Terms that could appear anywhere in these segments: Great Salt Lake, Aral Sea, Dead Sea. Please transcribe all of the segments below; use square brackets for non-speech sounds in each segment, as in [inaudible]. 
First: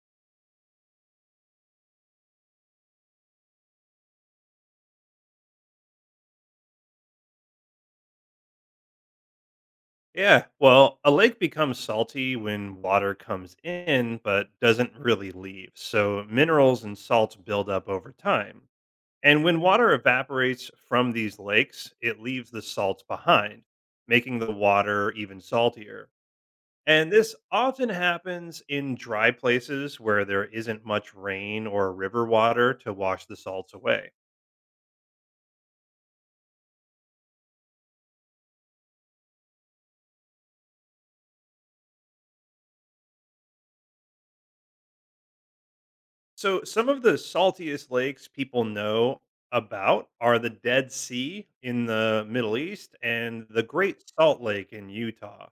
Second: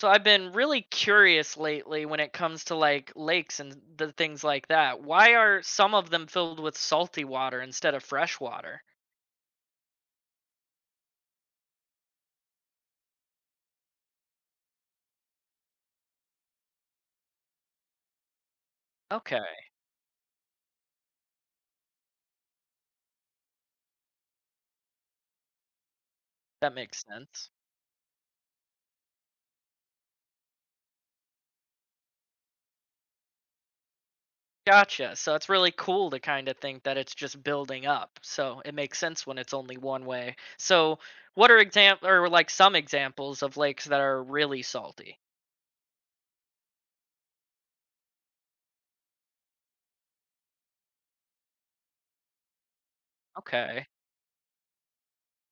So I've been really curious lately when it comes to like lakes and the things like that. Why are some of them filled with salty water instead of fresh water? Yeah, well, a lake becomes salty when water comes in but doesn't really leave. So minerals and salts build up over time. And Okay, when water evaporates from these lakes, it leaves the salts behind, making the water even saltier. that makes And this sense. often happens in dry places where there isn't much rain or river water to wash the salts away. Gotcha. So it's really cool to kind of think that it's just building up. So it makes sense when it's only one way. So what are example or like some examples of lakes that are really salty? So, some of the saltiest lakes people know about are the Dead Sea in the Middle East and the Okay. Great Salt Lake in Utah.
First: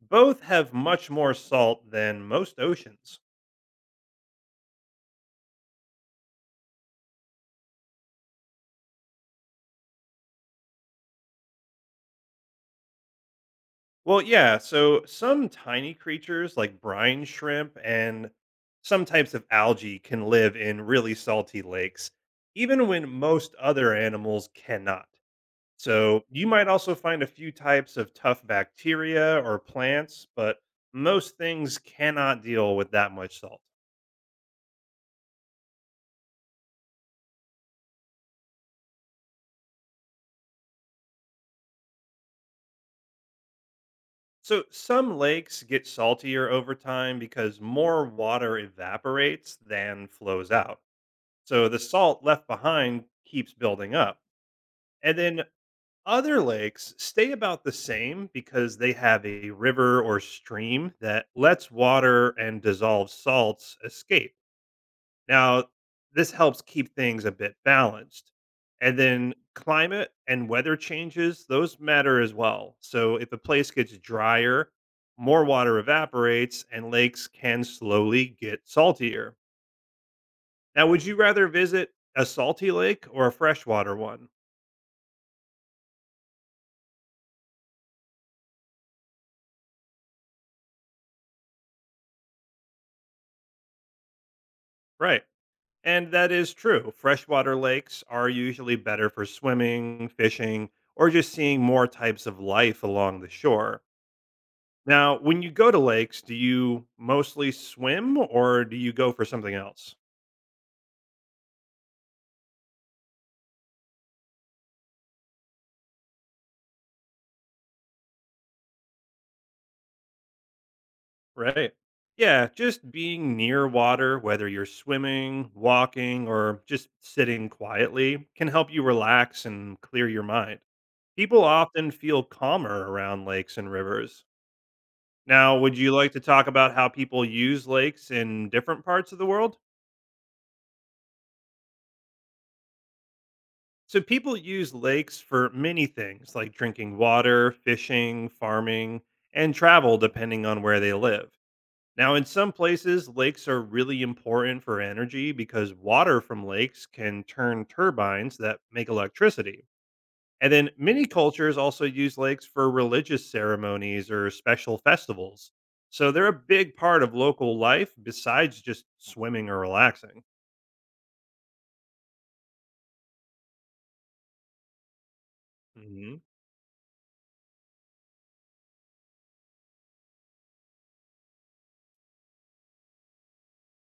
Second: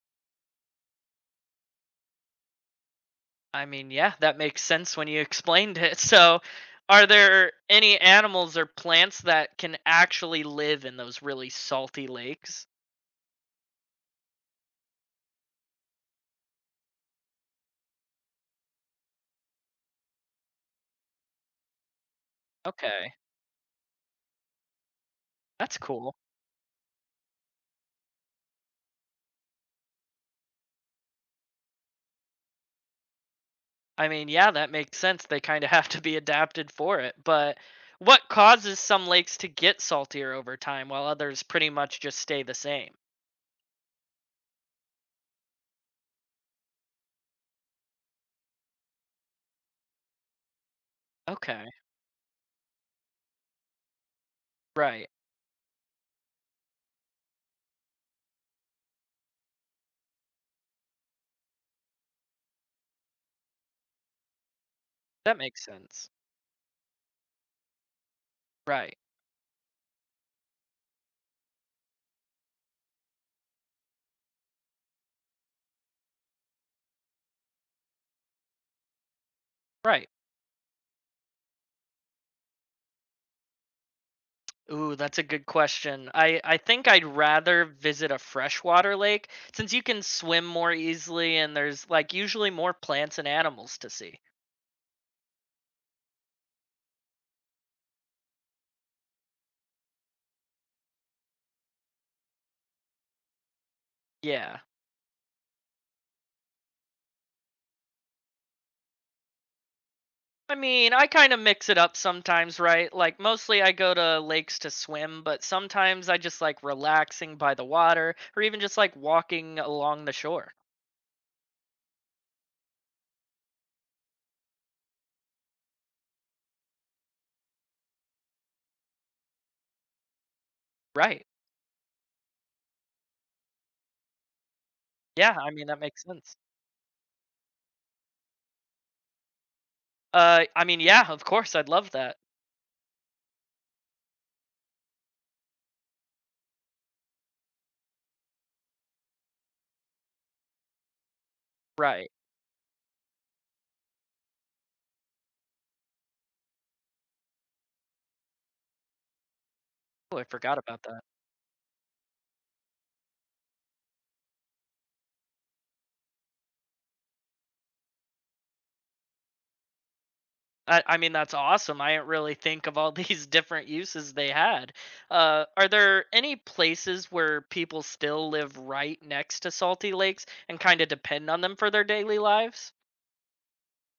Both have much more salt than most oceans. I mean, yeah, that makes sense when you [laughs] explained it. So, are there any animals or plants that can actually live in those really salty lakes? Well, yeah, so some tiny creatures like brine shrimp and some types of algae can live in really salty lakes, even when Okay, most other animals cannot. that's cool. So you might also find a few types of tough bacteria or plants, but most things cannot deal with that much salt. I mean, yeah, that makes sense. They kind of [laughs] have to be adapted for it. But what causes some lakes to get saltier over time while others pretty much just stay the same? So some lakes get saltier over time because more water evaporates than flows out. Okay, So the salt left behind keeps building up. right. And then other lakes stay about the same because they have a river or stream that lets water and dissolved salts escape. That makes Now, sense. this helps keep things a bit balanced. Right, And then climate and weather changes, those matter as well. So if a place gets drier, more water evaporates and lakes can slowly get saltier. right. Now, would you rather visit a salty lake or a freshwater one? Ooh, that's a good question. I think I'd rather visit a freshwater lake since you can swim more easily and there's like usually more plants and animals to see. Right. And that is true. Freshwater lakes are usually better for swimming, fishing, or just seeing more types of life along the shore. Yeah. Now, when you go to lakes, do you mostly swim or do you go for something else? I mean, I kind of mix it up sometimes, right? Like mostly I go to lakes to swim, but sometimes I just like relaxing by the water or even just like walking along the shore. Right. Yeah, just being near water, whether you're swimming, walking, or just sitting quietly, can help you relax and clear your mind. Right. People often feel calmer around lakes and rivers. Yeah, I Now, mean would that you makes like to sense. talk about how people use lakes in different parts of the world? I mean, yeah, of course I'd love that. So people use lakes for many things like drinking water, fishing, farming, and travel depending on where they live. Right. Now, in some places, lakes are really important for energy because water from lakes can turn turbines that make electricity. Oh, I And forgot then about that. many cultures also use lakes for religious ceremonies or special festivals. So they're a big part of local life besides just swimming or relaxing. I mean, that's awesome. I didn't really think of all these [laughs] different uses they had. Are there Mhm. any places where people still live right next to salty lakes and kind of depend on them for their daily lives?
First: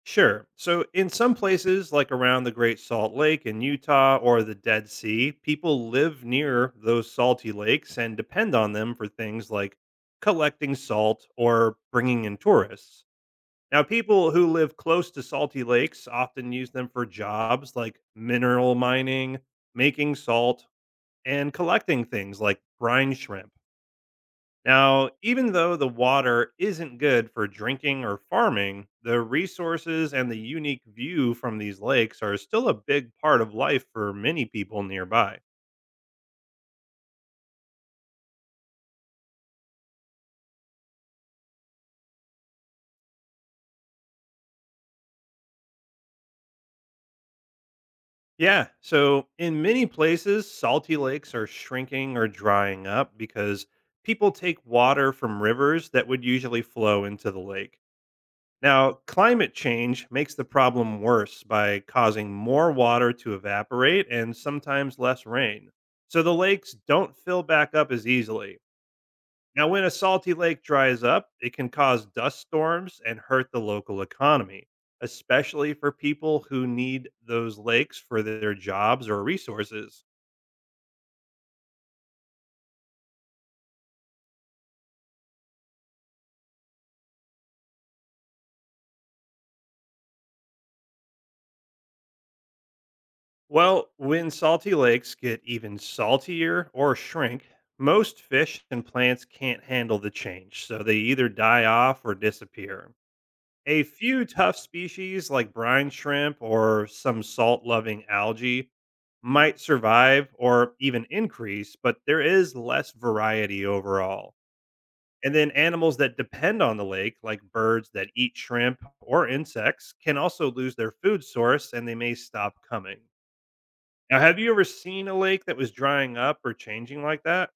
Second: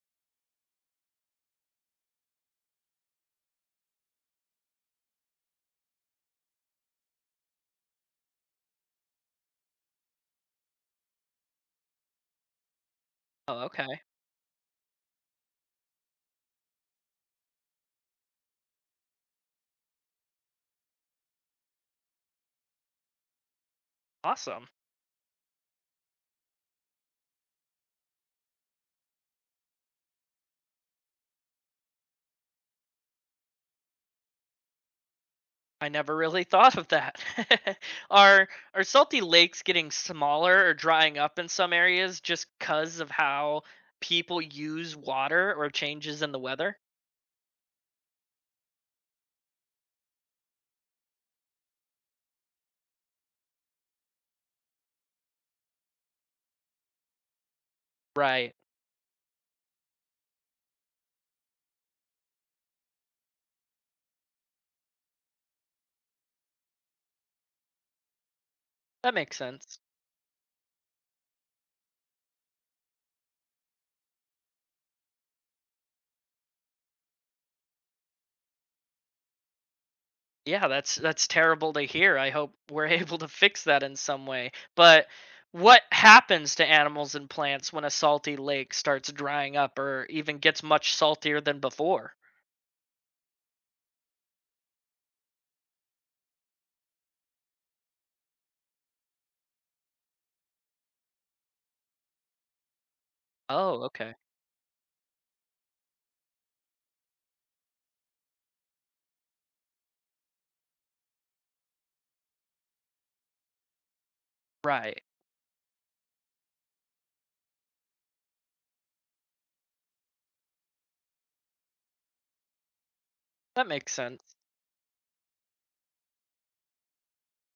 Sure. So, in some places, like around the Great Salt Lake in Utah or the Dead Sea, people live near those salty lakes and depend on them for things like collecting salt or bringing in tourists. Oh, Now, okay. people who live close to salty lakes often use them for jobs like mineral mining, making salt, and collecting things like brine shrimp. Awesome. Now, even though the water isn't good for drinking or farming, the resources and the unique view from these lakes are still a big part of life for many people nearby. I never really [laughs] thought of that. [laughs] are are salty lakes getting smaller or drying up in some areas just because of how people use water or changes in the weather? Yeah, so in many places, salty lakes are shrinking or drying up because people take water from rivers that would usually flow into the lake. Right. Now, climate change makes the problem worse by causing more water to evaporate and sometimes less rain. So the lakes don't fill back up as easily. That makes Now, sense. when a salty lake dries up, it can cause dust storms and hurt the local economy, especially for people who need those lakes for their jobs or resources. Yeah, that's terrible to hear. I hope we're [laughs] able to fix that in some way. But what happens to animals and plants when a salty lake starts drying up or even gets much saltier than before? Well, when salty lakes get even saltier or shrink, most fish and plants can't handle the change, so they either die off or disappear. A Oh, okay. few tough species like brine shrimp or some salt loving algae might survive or even increase, but there is less variety overall. Right. And then animals that depend on the lake, like birds that eat shrimp or insects, can also lose their food source and they may stop coming. That makes Now, sense. have you ever seen a lake that was drying up or changing like that?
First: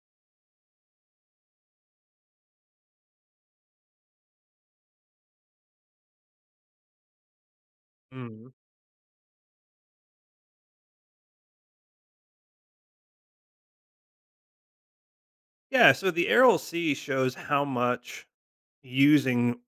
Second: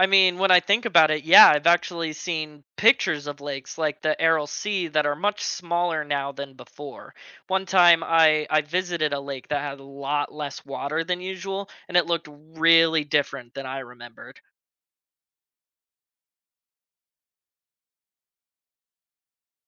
I mean, when I think about it, yeah, I've actually seen pictures of lakes like the Aral Sea that are much smaller now than before. One time I, Mhm. I visited a lake that had a lot less water than usual, and it looked really different than I remembered. Yeah, so the Aral Sea shows how much using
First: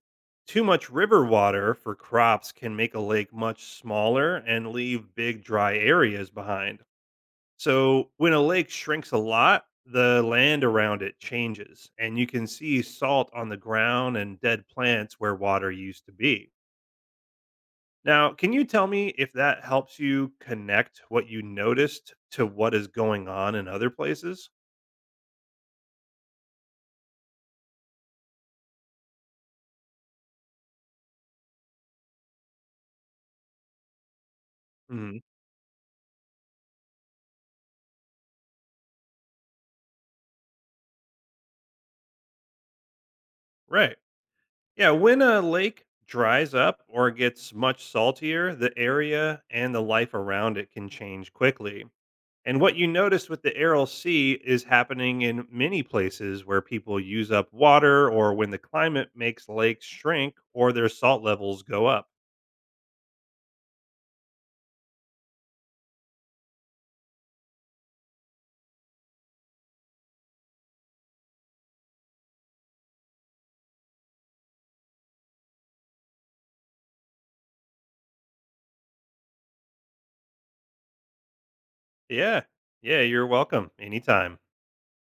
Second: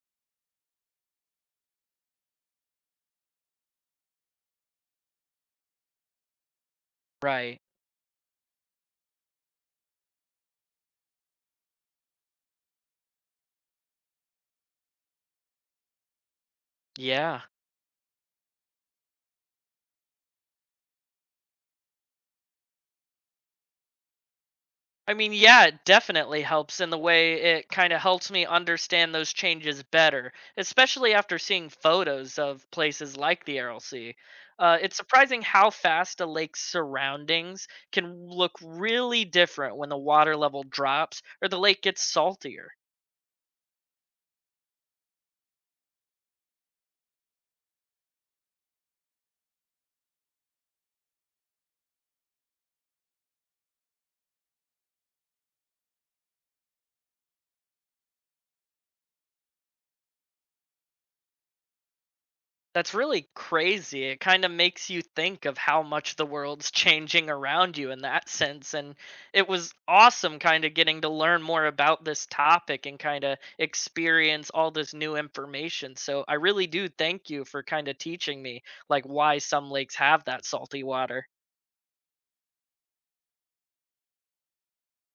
too much river water for crops can make a lake much smaller and leave big dry areas behind. Right. So, when a lake shrinks a lot, the land around it changes, and you can see salt on the ground and dead plants where water used to be. Yeah. Now, can you tell me if that helps you connect what you noticed to what is going on in other places? I mean, yeah, it definitely helps in the way it kind of helps me understand those changes better, especially after seeing photos of places like the RLC. It's Hmm. surprising how fast a lake's surroundings can look really different when the water level drops or the lake gets saltier. Right. Yeah. When a lake dries up or gets much saltier, the area and the life around it can change quickly. And what you notice with the Aral Sea is happening in many places where people use up water or when the climate makes lakes shrink or their salt levels go up. That's really crazy. It kind of makes you think of how much the world's changing around you in that sense. And it was awesome kind of getting to learn more about this topic and kind of experience all this new information. So I really do thank you for kind of teaching me like why some lakes have that salty water. Yeah. Yeah. You're welcome. Anytime.